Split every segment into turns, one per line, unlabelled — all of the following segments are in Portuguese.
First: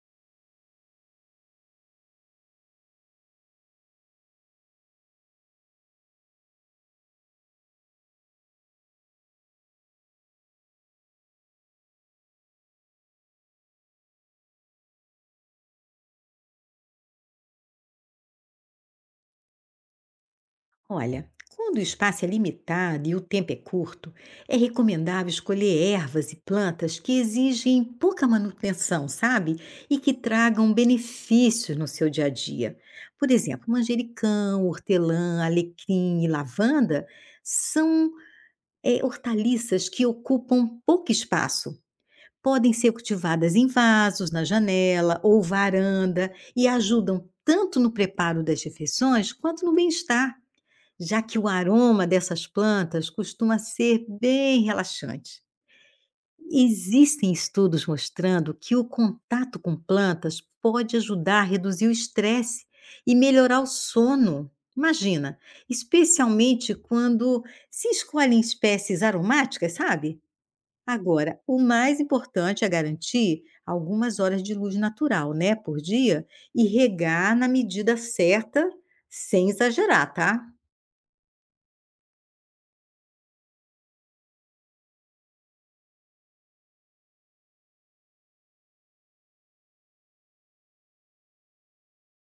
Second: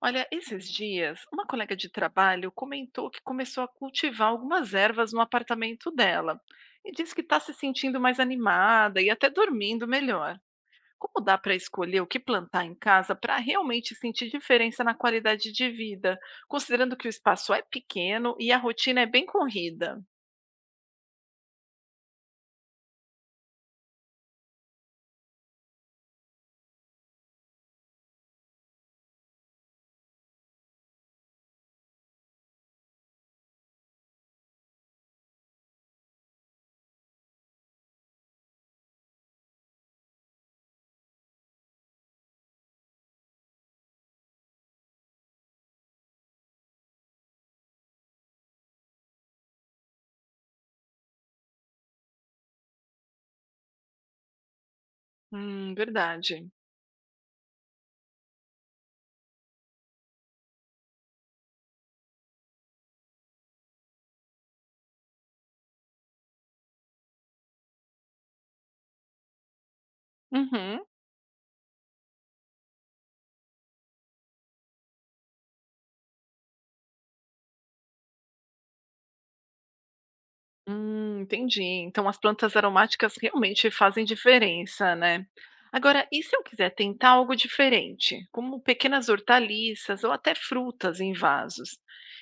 Olha, esses dias, uma colega de trabalho comentou que começou a cultivar algumas ervas no apartamento dela e disse que está se sentindo mais animada e até dormindo melhor. Como dá para escolher o que plantar em casa para realmente sentir diferença na qualidade de vida, considerando que o espaço é pequeno e a rotina é bem corrida?
Olha, quando o espaço é limitado e o tempo é curto, é recomendável escolher ervas e plantas que exigem pouca manutenção, sabe? E que tragam benefícios no seu dia a dia. Por exemplo, manjericão, hortelã, alecrim e lavanda são hortaliças que ocupam pouco espaço. Podem ser cultivadas em vasos, na janela ou varanda e ajudam tanto no preparo das refeições quanto no bem-estar, já que o aroma dessas plantas costuma ser bem relaxante.
Verdade.
Existem estudos mostrando que o contato com plantas pode ajudar a reduzir o estresse e melhorar o sono. Imagina, especialmente quando se escolhem espécies aromáticas, sabe?
Uhum.
Agora, o mais importante é garantir algumas horas de luz natural, né, por dia, e regar na medida certa, sem exagerar, tá?
Entendi. Então as plantas aromáticas realmente fazem diferença, né? Agora, e se eu quiser tentar algo diferente, como pequenas hortaliças ou até frutas em vasos?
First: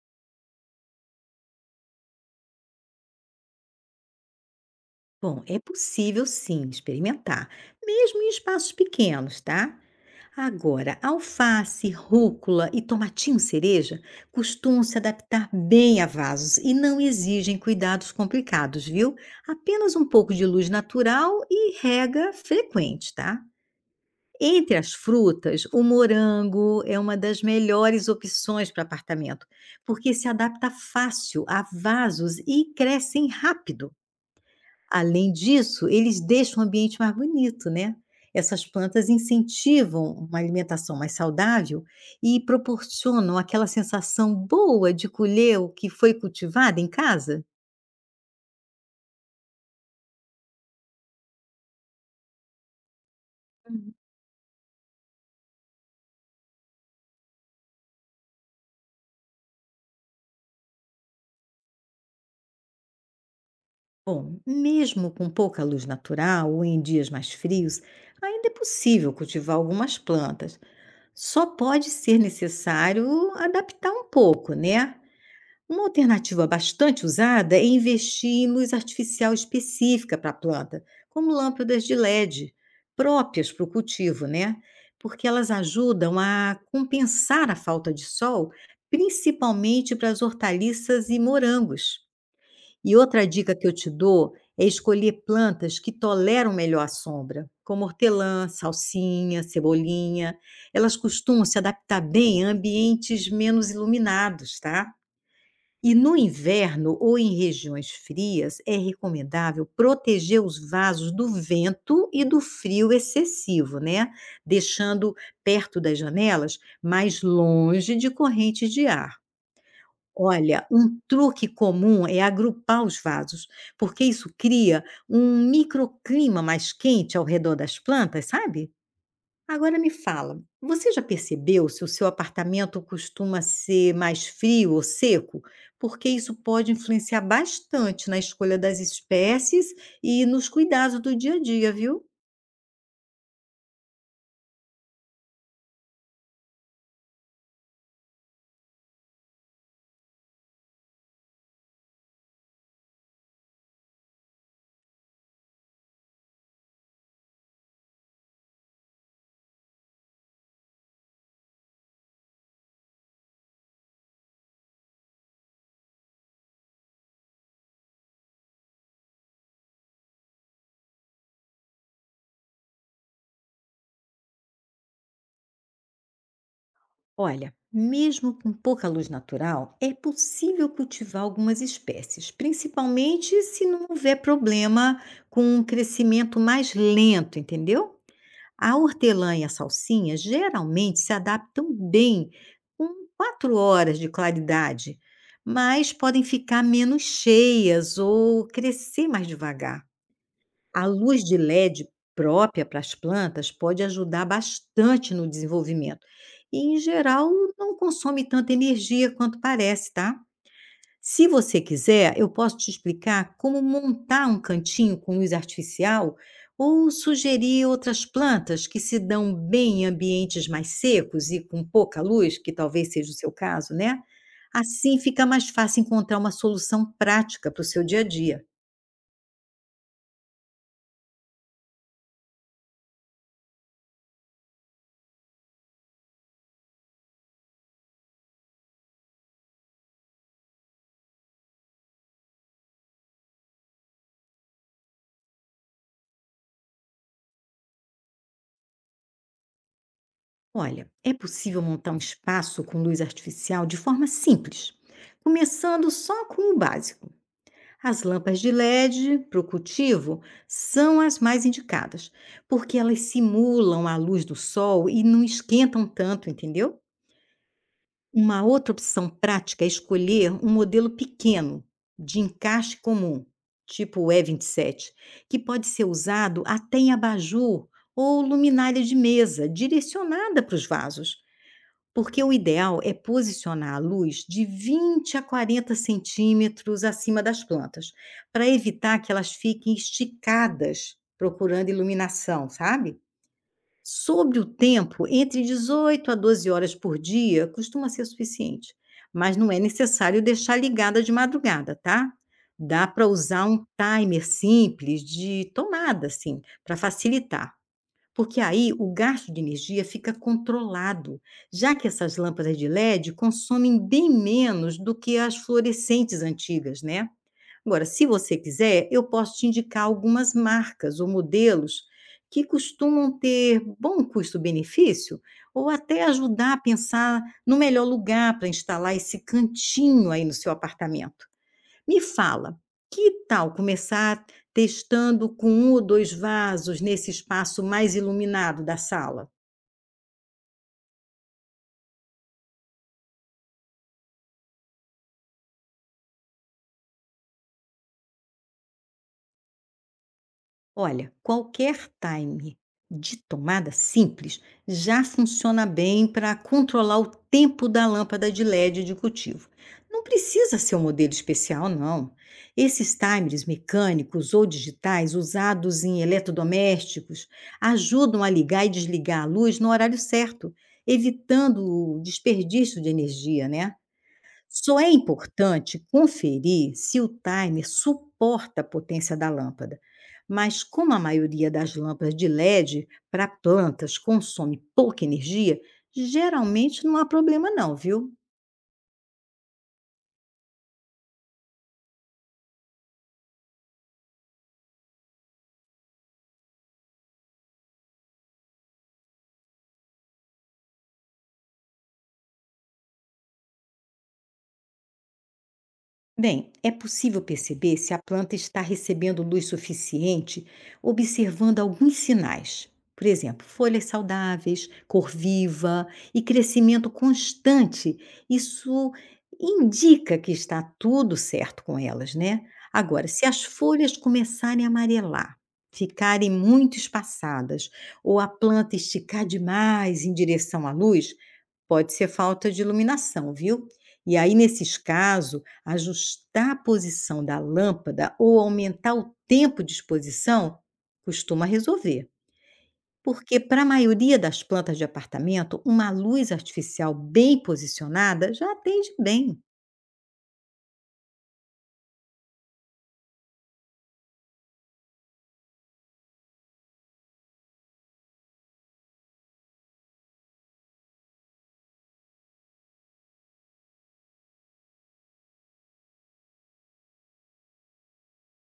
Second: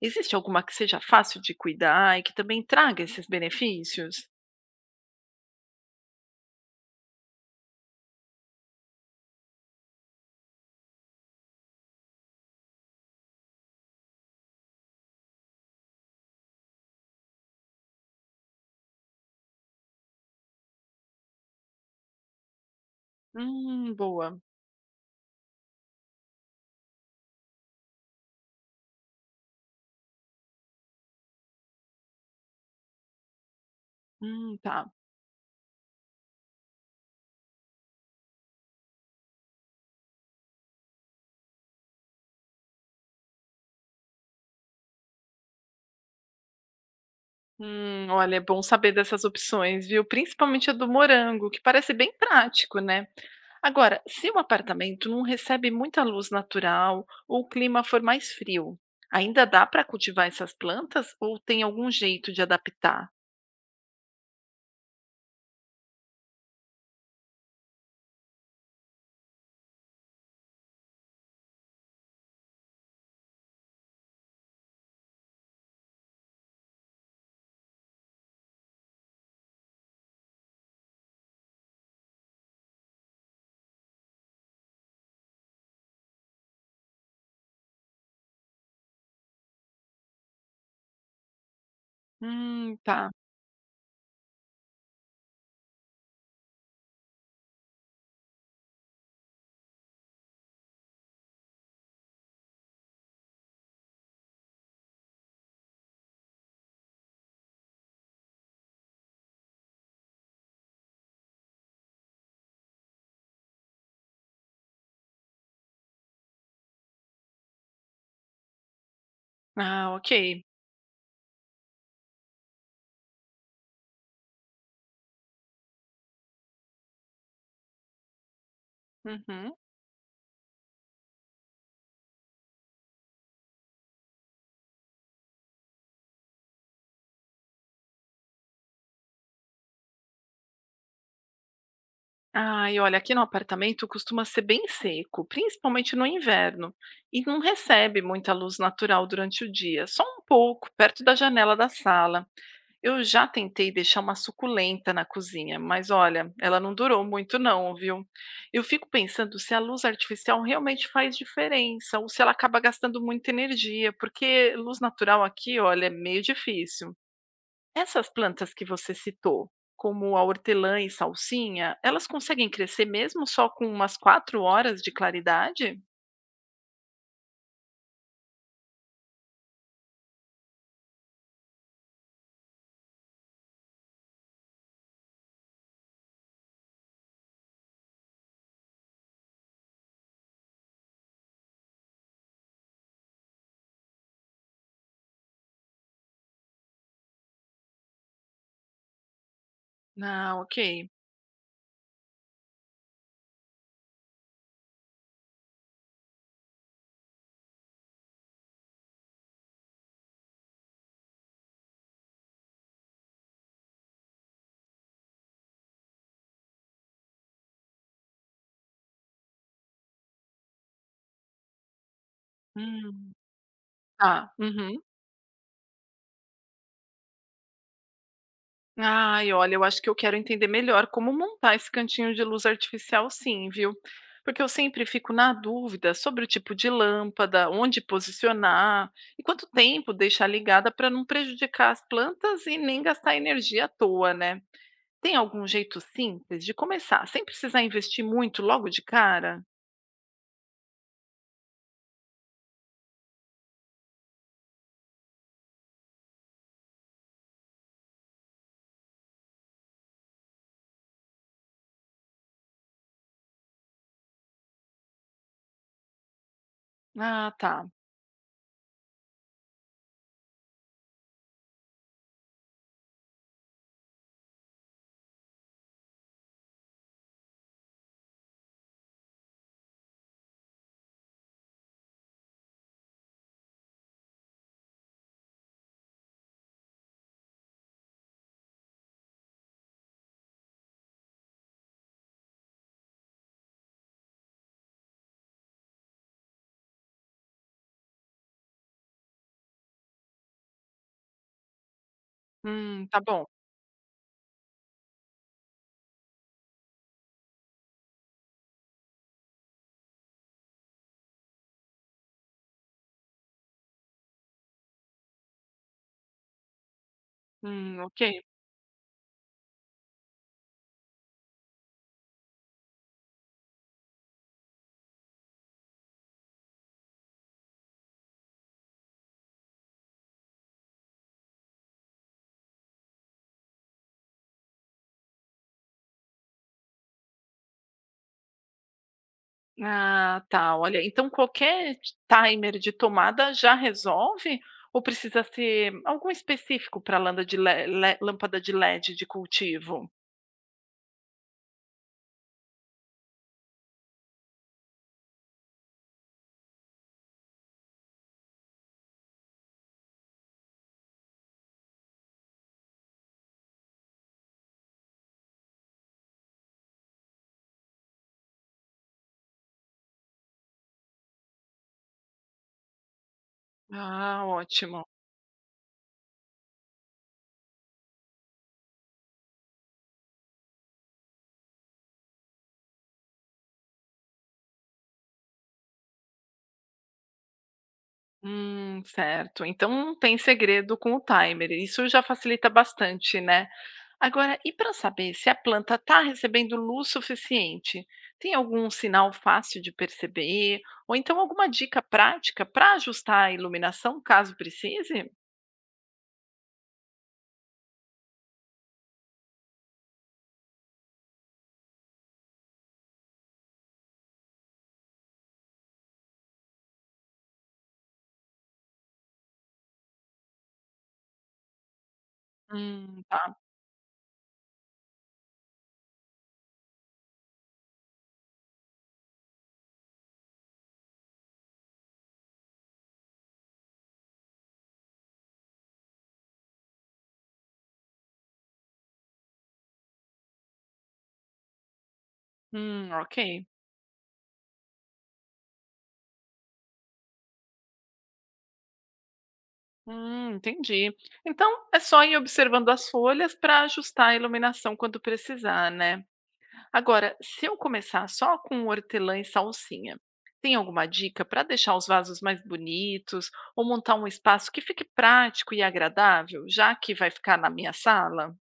Existe alguma que seja fácil de cuidar e que também traga esses benefícios?
Bom, é possível sim experimentar, mesmo em espaços pequenos, tá? Agora, alface, rúcula e tomatinho cereja costumam se adaptar bem a vasos e não exigem cuidados complicados, viu? Apenas um pouco de luz natural e rega frequente, tá?
Boa.
Entre as frutas, o morango é uma das melhores opções para apartamento, porque se adapta fácil a vasos e crescem rápido.
Tá.
Além disso, eles deixam o ambiente mais bonito, né. Essas plantas incentivam uma alimentação mais saudável e proporcionam aquela sensação boa de colher o que foi cultivado em casa.
Olha, é bom saber dessas opções, viu? Principalmente a do morango, que parece bem prático, né?
Hum.
Agora, se o apartamento não recebe muita luz natural ou o clima for mais frio, ainda dá para cultivar essas plantas ou tem algum jeito de adaptar?
Bom, mesmo com pouca luz natural ou em dias mais frios, ainda é possível cultivar algumas plantas. Só pode ser necessário adaptar um pouco, né? Uma alternativa bastante usada é investir em luz artificial específica para a planta, como lâmpadas de LED, próprias para o cultivo, né? Porque elas ajudam a compensar a falta de sol, principalmente para as hortaliças e morangos. E
Tá.
outra dica que eu te dou é escolher plantas que toleram melhor a sombra, como hortelã, salsinha, cebolinha. Elas costumam se adaptar bem a ambientes menos iluminados, tá? E no inverno ou em regiões frias, é recomendável proteger os vasos do vento e do frio excessivo, né? Deixando perto das janelas, mas longe de correntes de ar.
Ah, ok.
Olha, um truque comum é agrupar os vasos, porque isso cria um microclima mais quente ao redor das plantas, sabe?
Uhum.
Agora me fala, você já percebeu se o seu apartamento costuma ser mais frio ou seco? Porque isso pode influenciar bastante na escolha das espécies e nos cuidados do dia a dia, viu?
Ah, e olha, aqui no apartamento costuma ser bem seco, principalmente no inverno, e não recebe muita luz natural durante o dia, só um pouco, perto da janela da sala. Eu já tentei deixar uma suculenta na cozinha, mas olha, ela não durou muito não, viu? Eu fico pensando se a luz artificial realmente faz diferença ou se ela acaba gastando muita energia, porque luz natural aqui, olha, é meio difícil. Essas plantas que você citou, como a hortelã e salsinha, elas conseguem crescer mesmo só com umas quatro horas de claridade?
Olha, mesmo com pouca luz natural, é possível cultivar algumas espécies, principalmente se não houver problema com um crescimento mais lento, entendeu? A hortelã e a salsinha geralmente se adaptam bem com 4 horas de claridade, mas podem ficar menos cheias ou crescer mais devagar.
Ah, ok.
A luz de LED própria para as plantas pode ajudar bastante no desenvolvimento e, em geral, não consome tanta energia quanto parece, tá? Se você quiser, eu posso te explicar como montar um cantinho com luz artificial ou sugerir outras plantas que se dão bem em ambientes mais secos e com pouca luz, que talvez seja
Hum,
o seu caso, né?
tá. Uhum.
Assim fica mais fácil encontrar uma solução prática para o seu dia a dia.
Ai, olha, eu acho que eu quero entender melhor como montar esse cantinho de luz artificial, sim, viu? Porque eu sempre fico na dúvida sobre o tipo de lâmpada, onde posicionar e quanto tempo deixar ligada para não prejudicar as plantas e nem gastar energia à toa, né? Tem algum jeito simples de começar, sem precisar investir muito logo de cara?
Olha, é possível montar um espaço com luz artificial de forma simples, começando só com o básico. As lâmpadas de LED para o cultivo são as mais indicadas, porque elas simulam a luz do sol e não esquentam tanto, entendeu?
Ah, tá.
Uma outra opção prática é escolher um modelo pequeno, de encaixe comum, tipo o E27, que pode ser usado até em abajur ou luminária de mesa, direcionada para os vasos. Porque o ideal é posicionar a luz de 20 a 40 centímetros acima das plantas, para evitar que elas fiquem esticadas procurando iluminação, sabe? Sobre o tempo, entre 18 a 12 horas por dia costuma ser suficiente, mas não é necessário deixar ligada de madrugada, tá? Dá
Tá
para
bom.
usar um timer simples de tomada, assim, para facilitar. Porque aí o gasto de energia fica controlado, já que essas lâmpadas de LED consomem bem menos do que as fluorescentes antigas, né? Agora,
Ok.
se você quiser, eu posso te indicar algumas marcas ou modelos que costumam ter bom custo-benefício ou até ajudar a pensar no melhor lugar para instalar esse cantinho aí no seu apartamento. Me fala, que tal começar testando com um ou dois vasos nesse espaço mais iluminado da sala?
Ah, tá. Olha, então qualquer t timer de tomada já resolve ou precisa ser algum específico para landa de le le lâmpada de LED de cultivo?
Olha, qualquer time de tomada simples já funciona bem para controlar o tempo da lâmpada de LED de cultivo. Não precisa ser um modelo especial, não. Esses timers mecânicos ou digitais usados em eletrodomésticos ajudam a ligar e desligar a luz no horário certo, evitando o desperdício de energia, né?
Ah,
Só
ótimo.
é importante conferir se o timer suporta a potência da lâmpada, mas como a maioria das lâmpadas de LED para plantas consome pouca energia, geralmente não há problema não, viu?
Certo. Então não tem segredo com o timer. Isso já facilita bastante, né? Agora, e para saber se a planta está recebendo luz suficiente, tem algum sinal fácil de perceber? Ou então alguma dica prática para ajustar a iluminação caso precise?
Bem, é possível perceber se a planta está recebendo luz suficiente observando alguns sinais. Por exemplo, folhas saudáveis, cor viva e crescimento constante. Isso indica que está tudo certo com elas, né? Agora, se
Tá.
as folhas começarem a amarelar, ficarem muito espaçadas ou a planta esticar demais em direção à luz. Pode ser falta de iluminação, viu? E aí, nesses casos, ajustar a posição da lâmpada ou aumentar o tempo de exposição costuma resolver. Porque,
Ok.
para a maioria das plantas de apartamento, uma luz artificial bem posicionada já atende bem.
Entendi. Então é só ir observando as folhas para ajustar a iluminação quando precisar, né? Agora, se eu começar só com hortelã e salsinha, tem alguma dica para deixar os vasos mais bonitos ou montar um espaço que fique prático e agradável, já que vai ficar na minha sala?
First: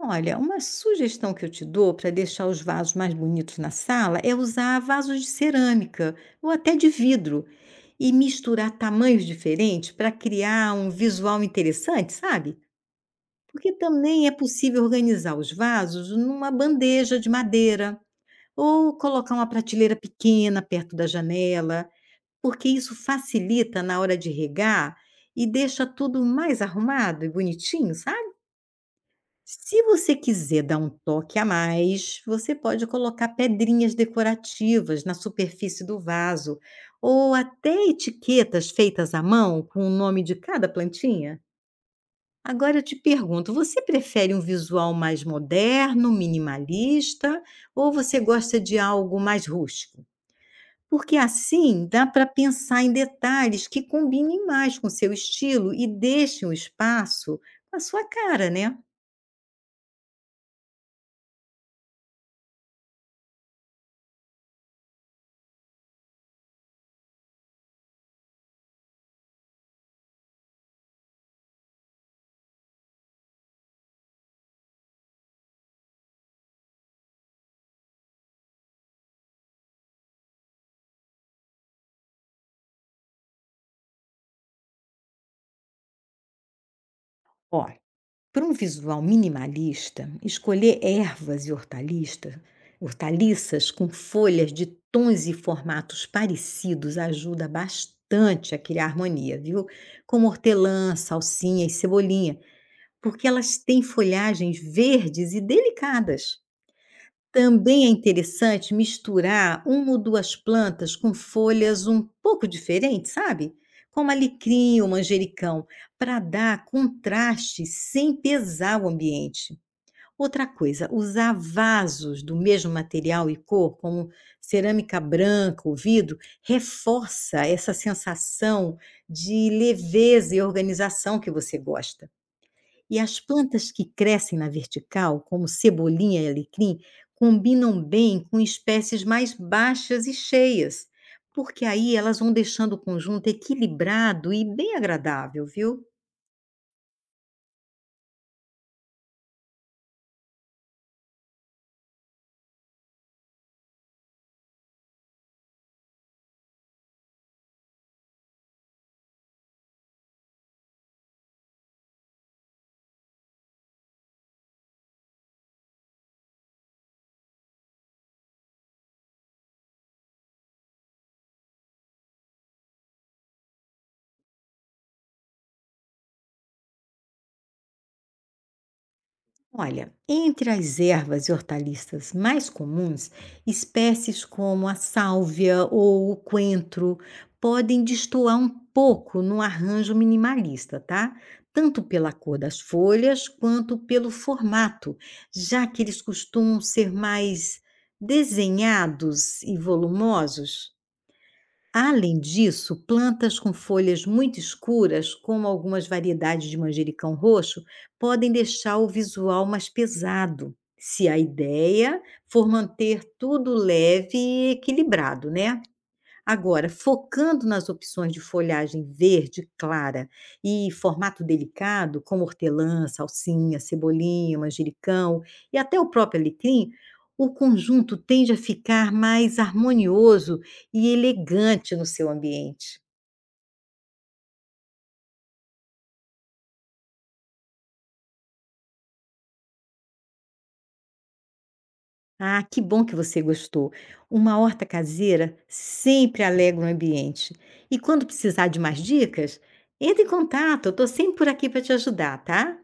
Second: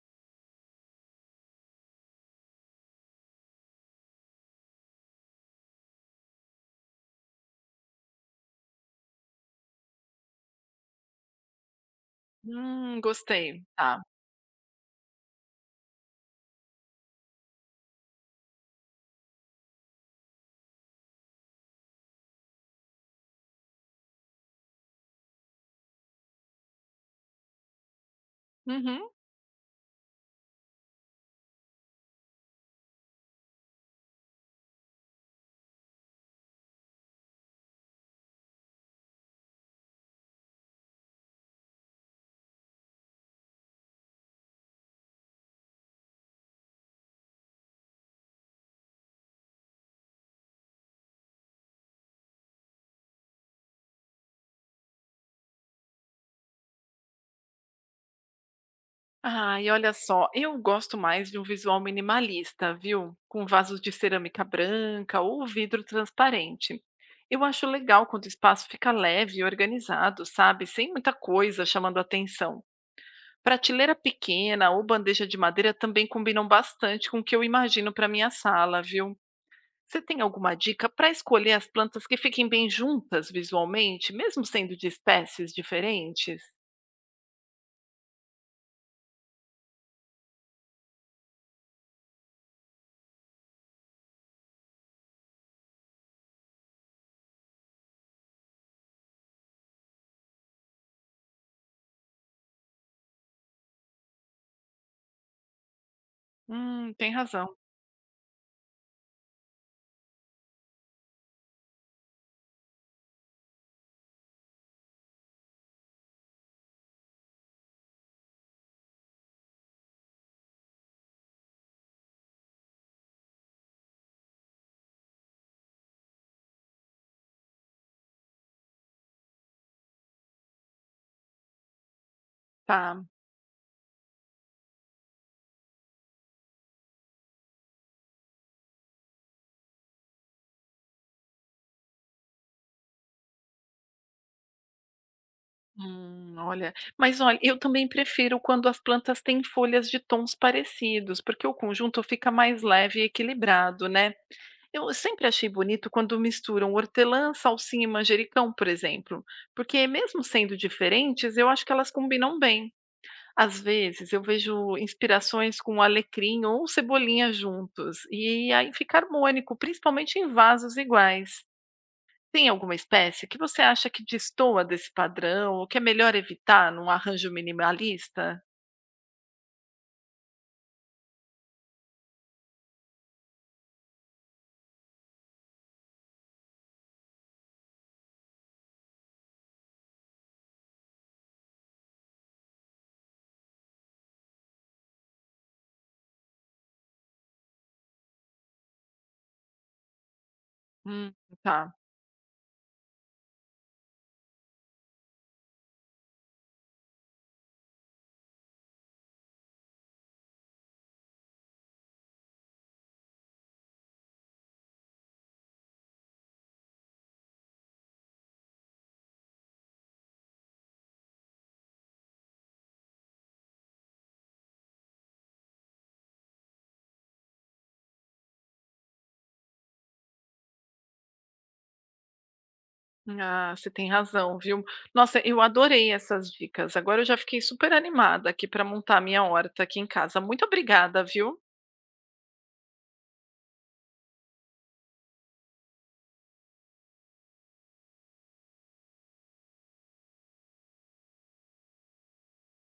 Olha, uma sugestão que eu te dou para deixar os vasos mais bonitos na sala é usar vasos de cerâmica ou até de vidro e misturar tamanhos diferentes para criar um visual interessante, sabe?
Gostei.
Porque
Tá.
também é possível organizar os vasos numa bandeja de madeira ou colocar uma prateleira pequena perto da janela, porque isso facilita na hora de regar e deixa tudo mais arrumado e bonitinho, sabe?
Uhum.
Se você quiser dar um toque a mais, você pode colocar pedrinhas decorativas na superfície do vaso ou até etiquetas feitas à mão com o nome de cada plantinha. Agora eu te pergunto, você prefere um visual mais moderno, minimalista, ou você gosta de algo mais rústico? Porque assim dá para pensar em detalhes que combinem mais com seu estilo e deixem o espaço com a sua cara, né?
Ai, olha só, eu gosto mais de um visual minimalista, viu? Com vasos de cerâmica branca ou vidro transparente. Eu acho legal quando o espaço fica leve e organizado, sabe? Sem muita coisa chamando atenção. Prateleira pequena ou bandeja de madeira também combinam bastante com o que eu imagino para minha sala, viu? Você tem alguma dica para escolher as plantas que fiquem bem juntas visualmente, mesmo sendo de espécies diferentes?
Ó, para um visual minimalista, escolher ervas e hortaliças, hortaliças com folhas de tons e formatos parecidos ajuda bastante a criar harmonia, viu? Como hortelã, salsinha e cebolinha, porque elas têm folhagens verdes e delicadas.
Tem razão.
Também é interessante misturar uma ou 2 plantas com folhas um pouco diferentes, sabe, como alecrim ou manjericão, para dar contraste sem pesar o ambiente. Outra coisa, usar vasos do mesmo material e cor, como cerâmica branca ou vidro, reforça essa sensação de leveza e organização que você gosta. E
Tá.
as plantas que crescem na vertical, como cebolinha e alecrim, combinam bem com espécies mais baixas e cheias, porque aí elas vão deixando o conjunto equilibrado e bem agradável, viu?
Olha, mas olha, eu também prefiro quando as plantas têm folhas de tons parecidos, porque o conjunto fica mais leve e equilibrado, né? Eu sempre achei bonito quando misturam hortelã, salsinha e manjericão, por exemplo, porque mesmo sendo diferentes, eu acho que elas combinam bem. Às vezes eu vejo inspirações com alecrim ou cebolinha juntos, e aí fica harmônico, principalmente em vasos iguais. Tem alguma espécie que você acha que destoa desse padrão ou que é melhor evitar num arranjo minimalista?
Olha, entre as ervas e hortaliças mais comuns, espécies como a sálvia ou o coentro podem destoar um pouco no arranjo minimalista, tá? Tanto pela cor das folhas quanto pelo formato, já que eles costumam ser mais desenhados e volumosos.
Hum, tá.
Além disso, plantas com folhas muito escuras, como algumas variedades de manjericão roxo, podem deixar o visual mais pesado, se a ideia for manter tudo leve e equilibrado, né? Agora, focando nas opções de folhagem verde clara e formato delicado, como hortelã, salsinha, cebolinha, manjericão e até o próprio alecrim, o conjunto tende a ficar mais harmonioso e elegante no seu ambiente.
Ah, você tem razão, viu. Nossa, eu adorei essas dicas. Agora eu já fiquei super animada aqui para montar minha horta aqui em casa. Muito obrigada, viu?
Ah, que bom que você gostou! Uma horta caseira sempre alegra o ambiente. E quando precisar de mais dicas, entre em contato, eu estou sempre por aqui para te ajudar, tá?